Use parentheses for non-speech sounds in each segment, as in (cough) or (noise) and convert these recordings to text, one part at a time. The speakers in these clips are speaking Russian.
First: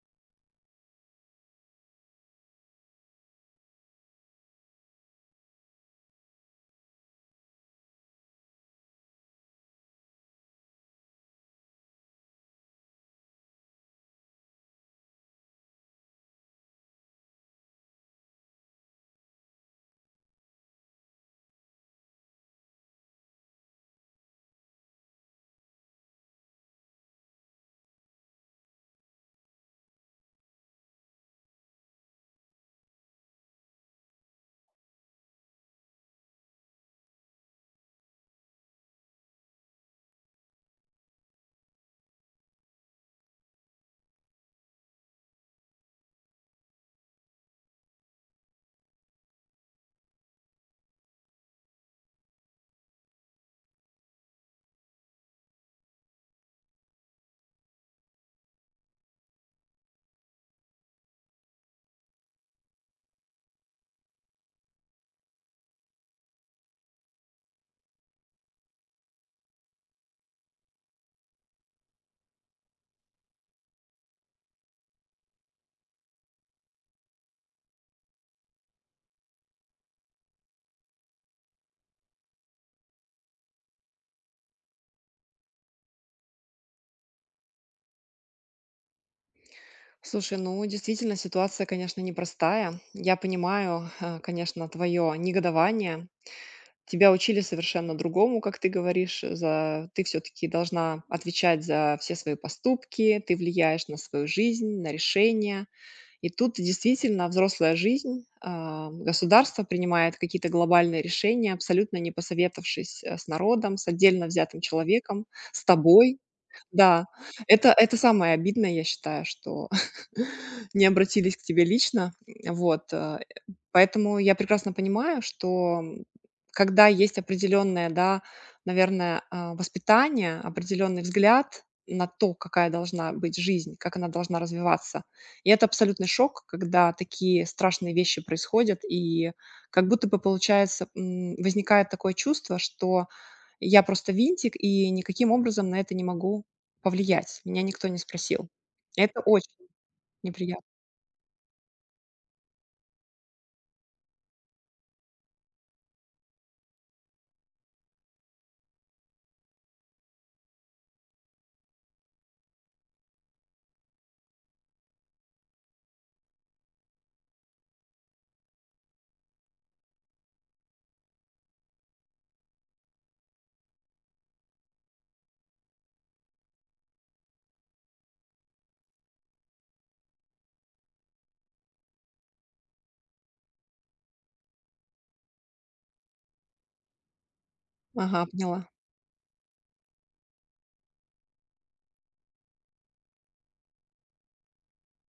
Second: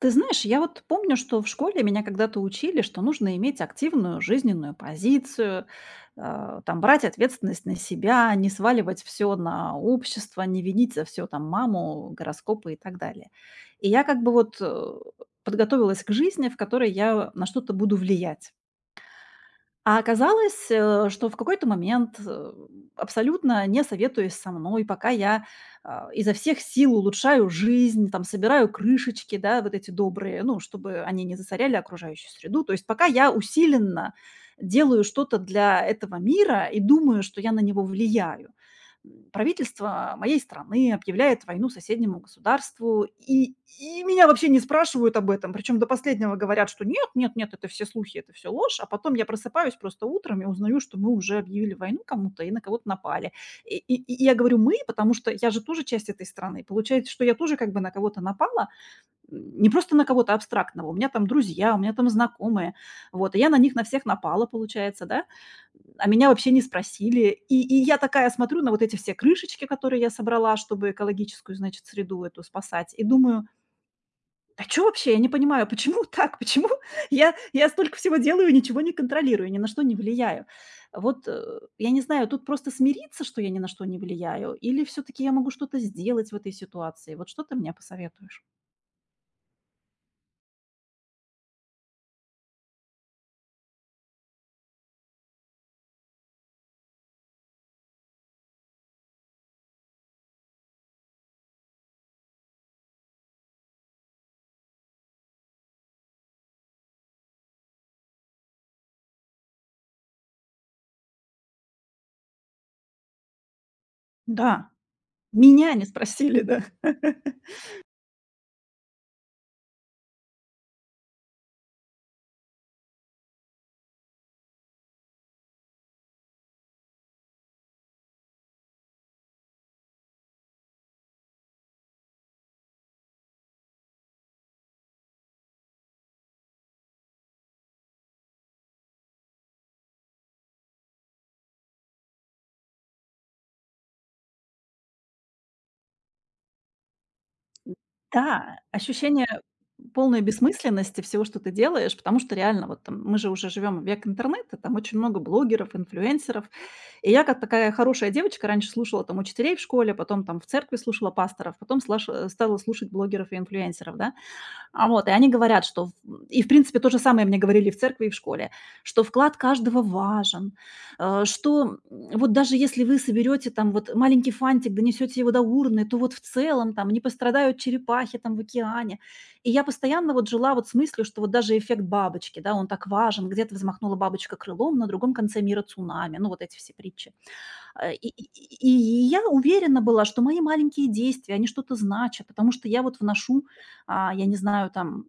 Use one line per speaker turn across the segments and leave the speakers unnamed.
Ты знаешь, я вот помню, что в школе меня когда-то учили, что нужно иметь активную жизненную позицию, там брать ответственность на себя, не сваливать все на общество, не винить за все там маму, гороскопы и так далее. И я как бы подготовилась к жизни, в которой я на что-то буду влиять. А оказалось, что в какой-то момент, абсолютно не советуясь со мной, пока я, изо всех сил улучшаю жизнь, там собираю крышечки, да, вот эти добрые, ну, чтобы они не засоряли окружающую среду. То есть пока я усиленно делаю что-то для этого мира и думаю, что я на него влияю, правительство моей страны объявляет войну соседнему государству, и меня вообще не спрашивают об этом. Причем до последнего говорят, что нет, нет, нет, это все слухи, это все ложь. А потом я просыпаюсь просто утром и узнаю, что мы уже объявили войну кому-то и на кого-то напали. И я говорю мы, потому что я же тоже часть этой страны. Получается, что я тоже как бы на кого-то напала, не просто на кого-то абстрактного. У меня там друзья, у меня там знакомые. Вот, и я на них на всех напала, получается, да. А меня вообще не спросили. И я такая смотрю на вот эти все крышечки, которые я собрала, чтобы экологическую, значит, среду эту спасать, и думаю, да что вообще, я не понимаю, почему так, почему (laughs) я столько всего делаю и ничего не контролирую, ни на что не влияю. Вот э, я не знаю, тут просто смириться, что я ни на что не влияю, или все-таки я могу что-то сделать в этой ситуации. Вот что ты мне посоветуешь?
Слушай, ну действительно ситуация, конечно, непростая. Я понимаю, конечно, твое негодование. Тебя учили совершенно другому, как ты говоришь, за ты все-таки должна отвечать за все свои поступки, ты влияешь на свою жизнь, на решения. И тут действительно взрослая жизнь, государство принимает какие-то глобальные решения, абсолютно не посоветовавшись с народом, с отдельно взятым
Да.
человеком, с
Меня не
тобой.
спросили, да.
Да,
(laughs)
это самое обидное, я считаю, что (laughs) не обратились к тебе лично. Вот, поэтому я прекрасно понимаю, что, когда есть определенное, да, наверное, воспитание, определенный взгляд на то, какая должна быть жизнь, как она должна развиваться. И это абсолютный шок, когда такие страшные вещи происходят, и как будто бы получается, возникает такое чувство, что я просто винтик, и никаким образом на это не могу повлиять. Меня никто не спросил.
Да,
Это
ощущение
очень
полной
неприятно.
бессмысленности всего, что ты делаешь, потому что реально вот там мы же уже живем в век интернета, там очень много блогеров, инфлюенсеров. И я как такая хорошая девочка раньше слушала там учителей в школе, потом там в церкви слушала пасторов, потом стала слушать блогеров и инфлюенсеров, да. А вот, и они говорят, что и, в принципе, то же самое мне говорили и в церкви, и в школе, что вклад каждого важен, э, что, вот даже если вы соберете там вот маленький фантик, донесете его до урны, то вот в целом там не пострадают черепахи там в океане. И я постоянно вот жила вот с мыслью, что вот даже эффект бабочки, да, он так важен. Где-то взмахнула бабочка крылом, на другом конце мира цунами. Ну, вот эти все притчи. Э, и
Ага,
и и
поняла.
я уверена была, что мои маленькие действия, они что-то значат, потому что я вот вношу, я не знаю, там,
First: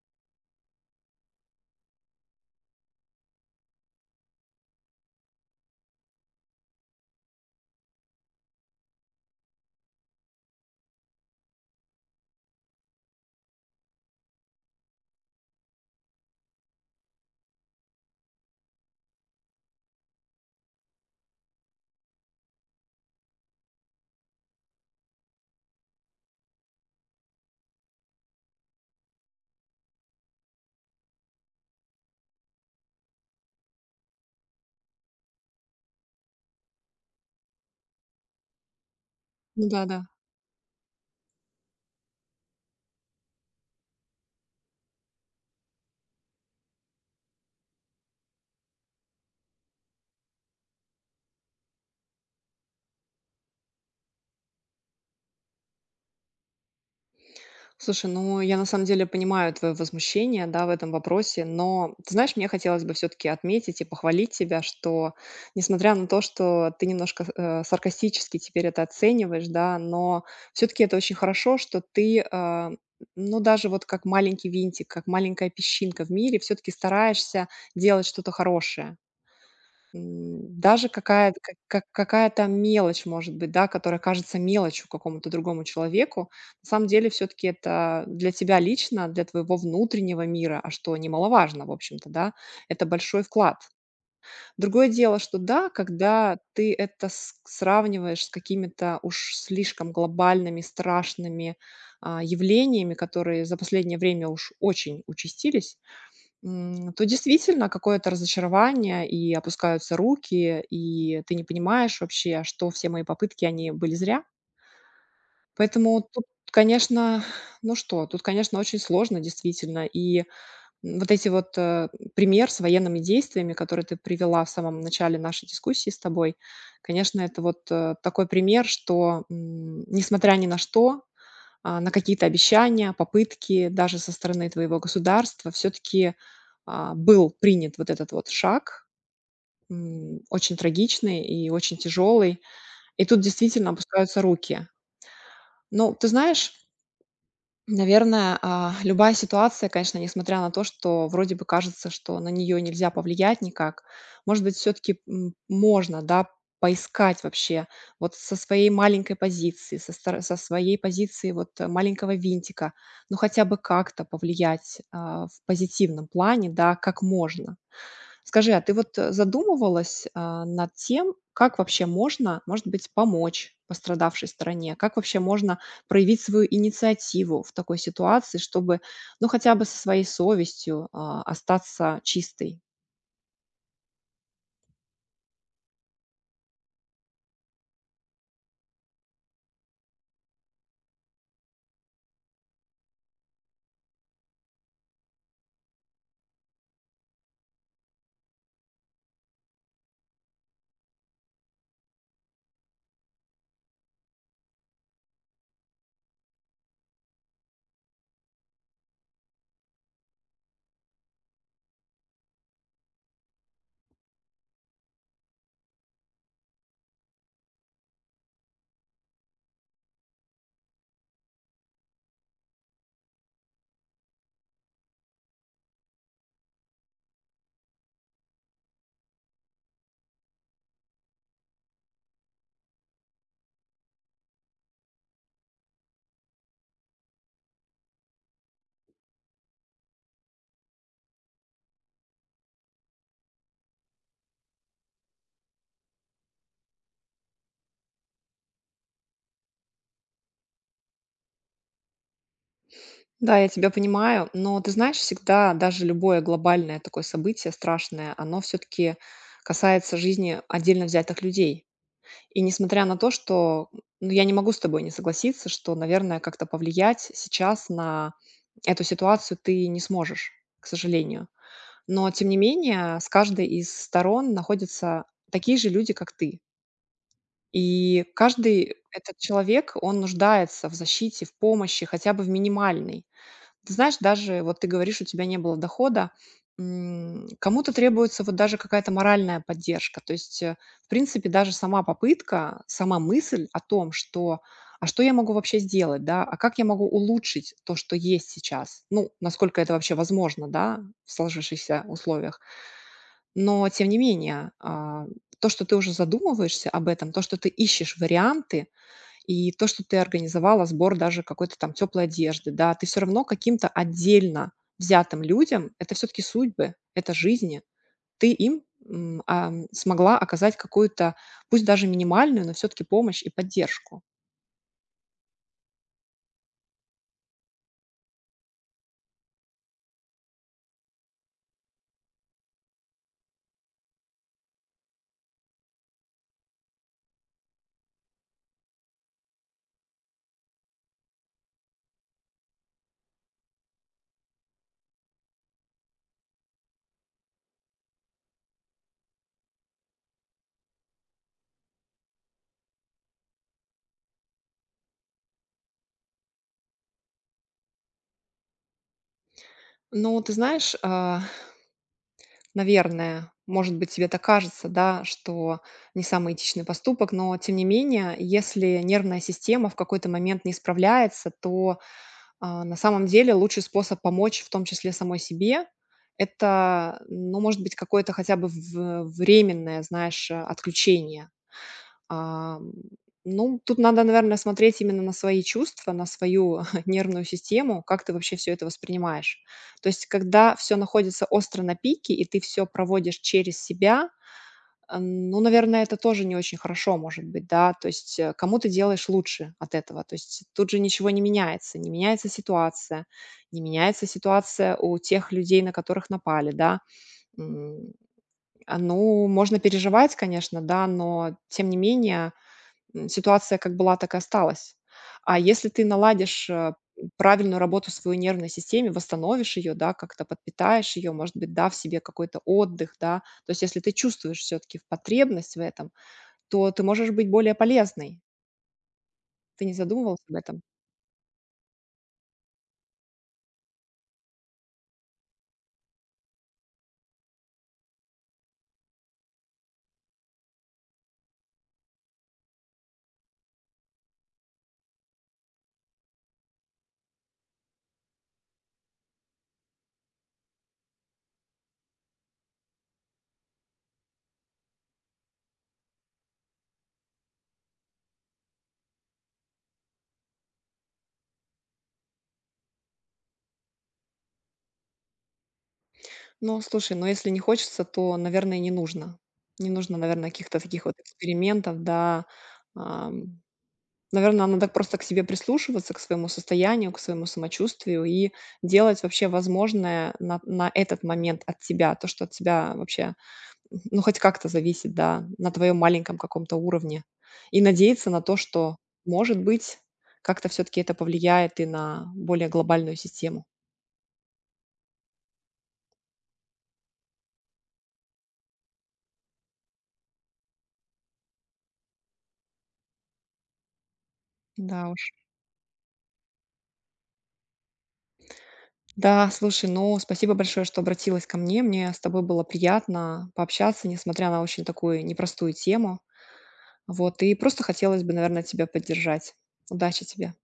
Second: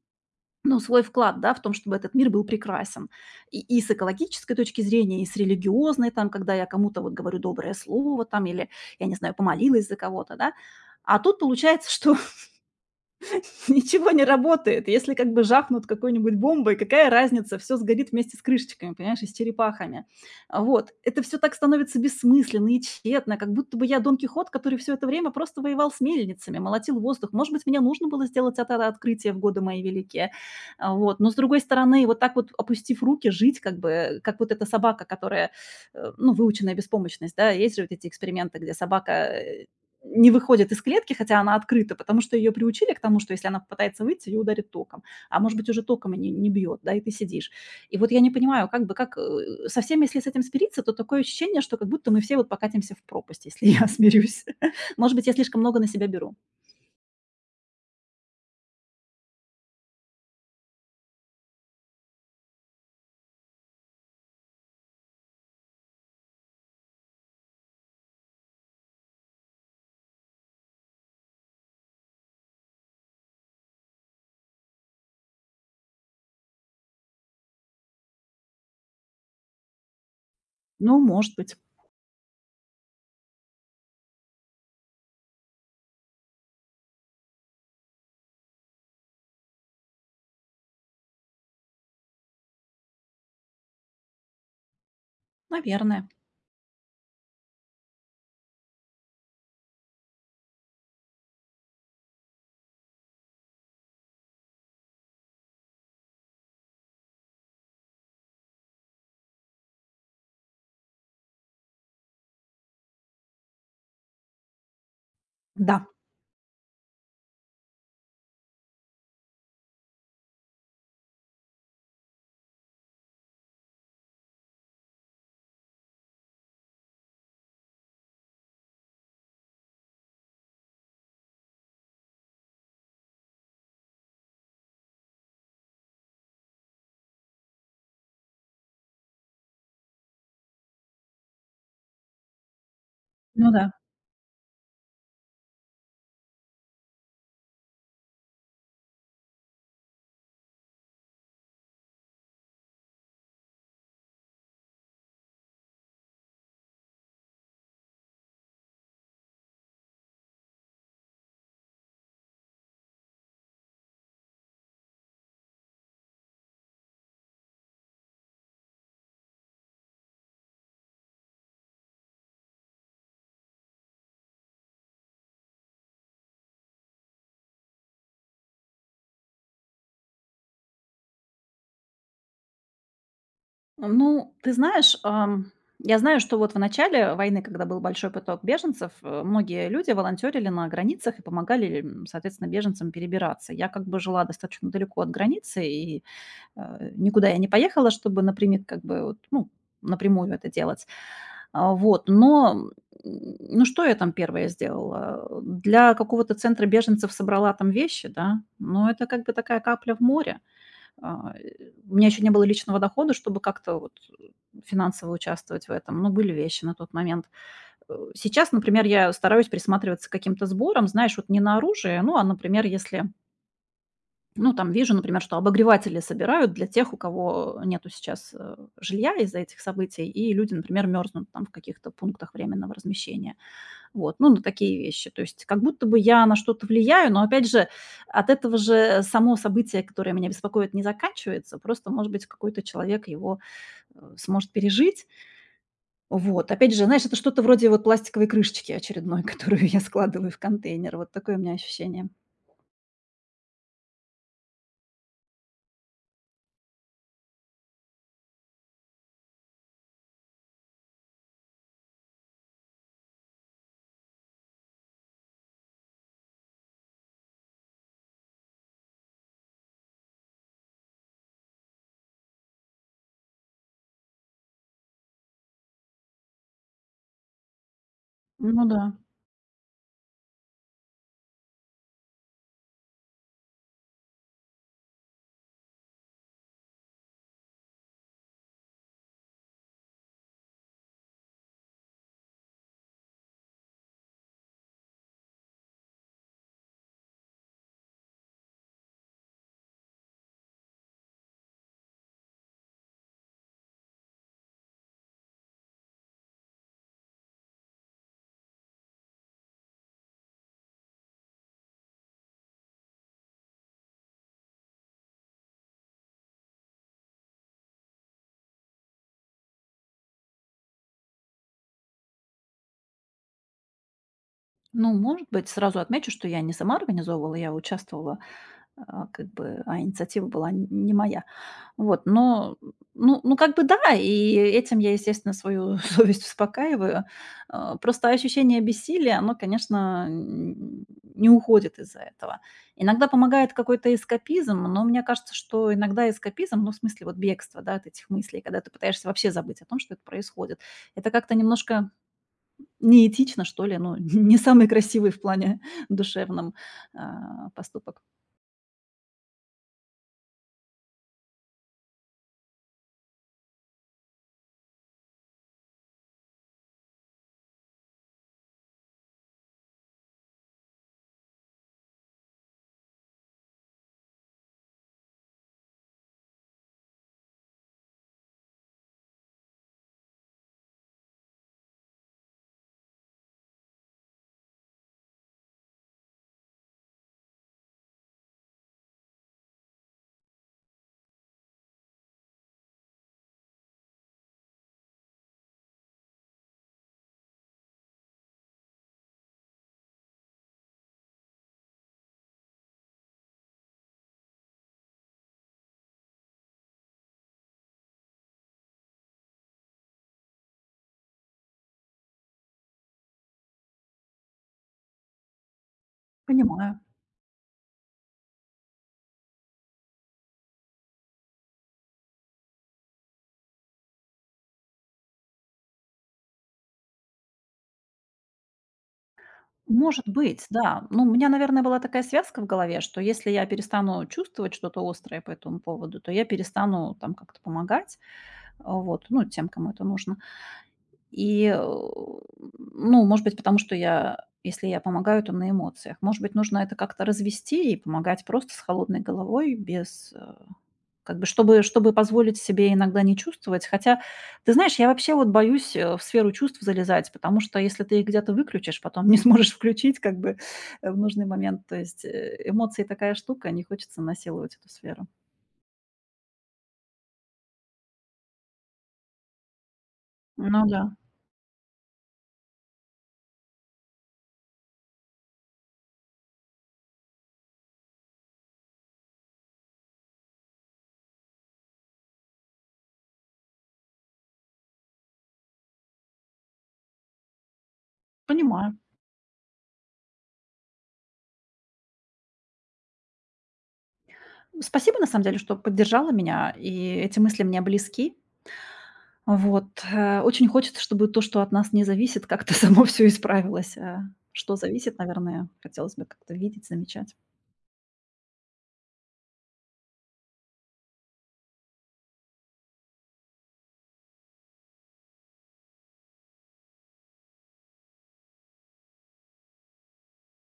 ну, свой вклад, да, в том, чтобы этот мир был прекрасен. И с экологической точки зрения, и с религиозной, там, когда я кому-то вот говорю доброе слово, там, или, я не знаю, помолилась за кого-то, да. А тут получается, что (laughs) ничего не работает. Если как бы жахнут какой-нибудь бомбой, какая разница, все сгорит вместе с крышечками, понимаешь, и с черепахами. А, вот. Это все так становится бессмысленно и тщетно, как будто бы я Дон Кихот, который все это время просто воевал с мельницами, молотил воздух. Может быть, мне нужно было сделать это открытие в годы мои великие. А, вот. Но, с другой стороны, вот так вот, опустив руки, жить как бы, как вот эта собака, которая, ну, выученная беспомощность, да. Есть же вот эти эксперименты, где собака,
Ну да-да.
не выходит из клетки, хотя она открыта, потому что ее приучили к тому, что если она попытается выйти, ее ударит током. А может быть, уже током и не бьет, да, и ты сидишь. И вот я не понимаю, как бы, как со всеми, если с этим смириться, то такое ощущение, что как будто мы все вот покатимся в пропасть, если я (laughs) смирюсь. Может быть, я слишком много на себя беру.
Слушай, ну я на самом деле понимаю твое возмущение, да, в этом вопросе, но ты знаешь, мне хотелось бы все-таки отметить и похвалить тебя, что несмотря на то, что ты немножко саркастически теперь это оцениваешь, да, но все-таки это очень хорошо, что ты, ну даже вот как маленький винтик, как маленькая песчинка в мире, все-таки стараешься делать что-то хорошее. Даже
Ну, может
какая-то ка
быть.
ка какая-то мелочь, может быть, да, которая кажется мелочью какому-то другому человеку. На самом деле все таки это для тебя лично, для твоего внутреннего мира, а что немаловажно, в общем-то, да, это большой вклад. Другое дело, что да,
Наверное.
когда ты это с сравниваешь с какими-то уж слишком глобальными, страшными, явлениями, которые за последнее время уж очень участились. То действительно какое-то разочарование, и опускаются руки, и ты не понимаешь вообще, а что все мои попытки, они были зря.
Да.
Поэтому тут, конечно, ну что, тут, конечно, очень сложно действительно. И вот эти вот, пример с военными действиями, который ты привела в самом начале нашей дискуссии с тобой, конечно, это вот, такой пример, что несмотря ни на что, на какие-то обещания, попытки даже со стороны твоего государства все-таки, был принят вот этот вот шаг, очень трагичный и очень тяжелый. И тут
Ну да.
действительно опускаются руки. Ну, ты знаешь, наверное, любая ситуация, конечно, несмотря на то, что вроде бы кажется, что на нее нельзя повлиять никак, может быть, все-таки можно, да, поискать вообще вот со своей маленькой позиции, со своей позиции вот, маленького винтика, ну хотя бы как-то повлиять, в позитивном плане, да, как можно. Скажи, а ты вот, задумывалась, над тем, как вообще можно, может быть, помочь пострадавшей стороне? Как вообще можно проявить свою инициативу в такой ситуации, чтобы, ну, хотя бы со своей совестью, остаться чистой?
Ну, ты знаешь, я знаю, что вот в начале войны, когда был большой поток беженцев, многие люди волонтерили на границах и помогали, соответственно, беженцам перебираться. Я как бы жила достаточно далеко от границы, и никуда я не поехала, чтобы напрямик как бы, вот, ну, напрямую это делать. А, вот, но, ну, что я там первое сделала? Для какого-то центра беженцев собрала там вещи, да, но это как бы такая капля в море. У меня еще не было личного дохода, чтобы как-то вот финансово участвовать в этом. Ну, были вещи на тот момент. Сейчас, например, я стараюсь присматриваться к каким-то сборам, знаешь, вот не на оружие, ну, а, например, если, ну, там вижу, например, что обогреватели собирают для тех, у кого нету сейчас жилья из-за этих событий, и люди, например, мерзнут там в каких-то пунктах временного размещения. Вот, ну, на такие вещи. То есть как будто бы я на что-то влияю, но, опять же, от этого же само событие, которое меня беспокоит, не заканчивается. Просто, может быть, какой-то человек его сможет пережить. Вот, опять же, знаешь, это что-то вроде вот пластиковой крышечки очередной, (laughs) которую я складываю в контейнер. Вот такое у меня ощущение.
Да, я тебя понимаю, но ты знаешь, всегда даже любое глобальное такое событие страшное, оно все-таки касается жизни отдельно взятых людей. И несмотря на то, что, ну, я не могу с тобой не согласиться, что, наверное, как-то повлиять сейчас на эту ситуацию ты не сможешь, к сожалению. Но тем не менее, с каждой из сторон находятся такие же люди, как ты. И
Ну
каждый
да.
этот человек, он нуждается в защите, в помощи, хотя бы в минимальной. Ты знаешь, даже вот ты говоришь, у тебя не было дохода, кому-то требуется вот даже какая-то моральная поддержка. То есть, в принципе, даже сама попытка, сама мысль о том, что а что я могу вообще сделать, да, а как я могу улучшить то, что есть сейчас, ну, насколько это вообще возможно, да, в сложившихся условиях. Но, тем не менее, то, что ты уже задумываешься об этом, то, что ты ищешь варианты, и то, что ты организовала сбор даже какой-то там теплой одежды, да, ты все равно каким-то отдельно взятым людям это все таки судьбы, это жизни. Ты им, смогла оказать какую-то, пусть даже минимальную, но все таки помощь и поддержку.
Ну, может быть, сразу отмечу, что я не сама организовывала, я участвовала, как бы, инициатива была не моя. Вот, но, ну, как бы да, и этим я, естественно, свою (laughs) совесть успокаиваю. А, просто ощущение бессилия, оно, конечно, не уходит из-за этого. Иногда помогает какой-то эскапизм, но мне кажется, что иногда эскапизм, ну, в смысле, вот бегство, да, от этих мыслей, когда ты пытаешься вообще забыть о том, что это происходит, это как-то немножко неэтично, что ли, ну, (laughs) не самый красивый в плане (laughs) душевном поступок.
Но ты знаешь, наверное, может быть, тебе так кажется, да, что не самый этичный поступок, но тем не менее, если нервная система в какой-то момент не справляется, то на самом деле лучший способ помочь, в том числе самой себе, это, ну, может быть, какое-то хотя бы в временное, знаешь, отключение. Ам, ну, тут надо, наверное, смотреть именно на свои чувства, на свою (laughs) нервную систему, как ты вообще все это воспринимаешь. То есть, когда все находится остро на пике, и ты все проводишь через себя, ну, наверное, это тоже не очень хорошо, может быть, да. То есть, кому ты делаешь лучше от этого? То есть тут же ничего не меняется. Не меняется ситуация, не меняется ситуация у тех людей, на которых напали, да. М, ну, можно переживать, конечно, да, но тем не менее ситуация как была, так и осталась. А если ты наладишь,
Понимаю.
правильную работу в своей нервной системе, восстановишь ее, да, как-то подпитаешь ее, может быть, дав себе какой-то отдых, да. То есть если ты чувствуешь все-таки потребность в этом, то ты можешь быть более полезной. Ты не
Может
задумывался об
быть,
этом?
да. Ну, у меня, наверное, была такая связка в голове, что если я перестану чувствовать что-то острое по этому поводу, то я перестану там как-то помогать, вот, ну, тем, кому это нужно. И ну, может быть, потому что я, если я помогаю, то на эмоциях. Может быть, нужно это как-то развести и помогать просто с холодной головой, без. Как бы чтобы позволить себе иногда не чувствовать. Хотя, ты знаешь, я вообще вот боюсь в сферу чувств залезать, потому что если ты их где-то выключишь, потом (laughs) не сможешь включить как бы, в нужный момент. То есть, эмоции такая штука, не хочется насиловать эту сферу.
Ну, слушай, но если не хочется, то, наверное, не нужно. Не нужно, наверное, каких-то
Ну да,
таких вот экспериментов, да. Наверно, надо просто к себе прислушиваться, к своему состоянию, к своему самочувствию и делать вообще возможное на этот момент от тебя. То, что от тебя вообще, ну, хоть как-то зависит, да, на твоем маленьком каком-то уровне. И надеяться на то,
понимаю.
что, может быть, как-то все таки это повлияет и на более глобальную систему.
Спасибо, на самом деле, что поддержала меня, и эти мысли мне близки. Очень хочется, чтобы то, что от нас не зависит, как-то (laughs) само все исправилось. А что
Да
зависит,
уж.
наверное, хотелось бы как-то видеть, замечать.
Да, слушай, ну, спасибо большое, что обратилась ко мне. Мне с тобой было приятно пообщаться, несмотря на очень такую непростую тему. Вот, и просто хотелось бы, наверное, тебя поддержать. Удачи тебе.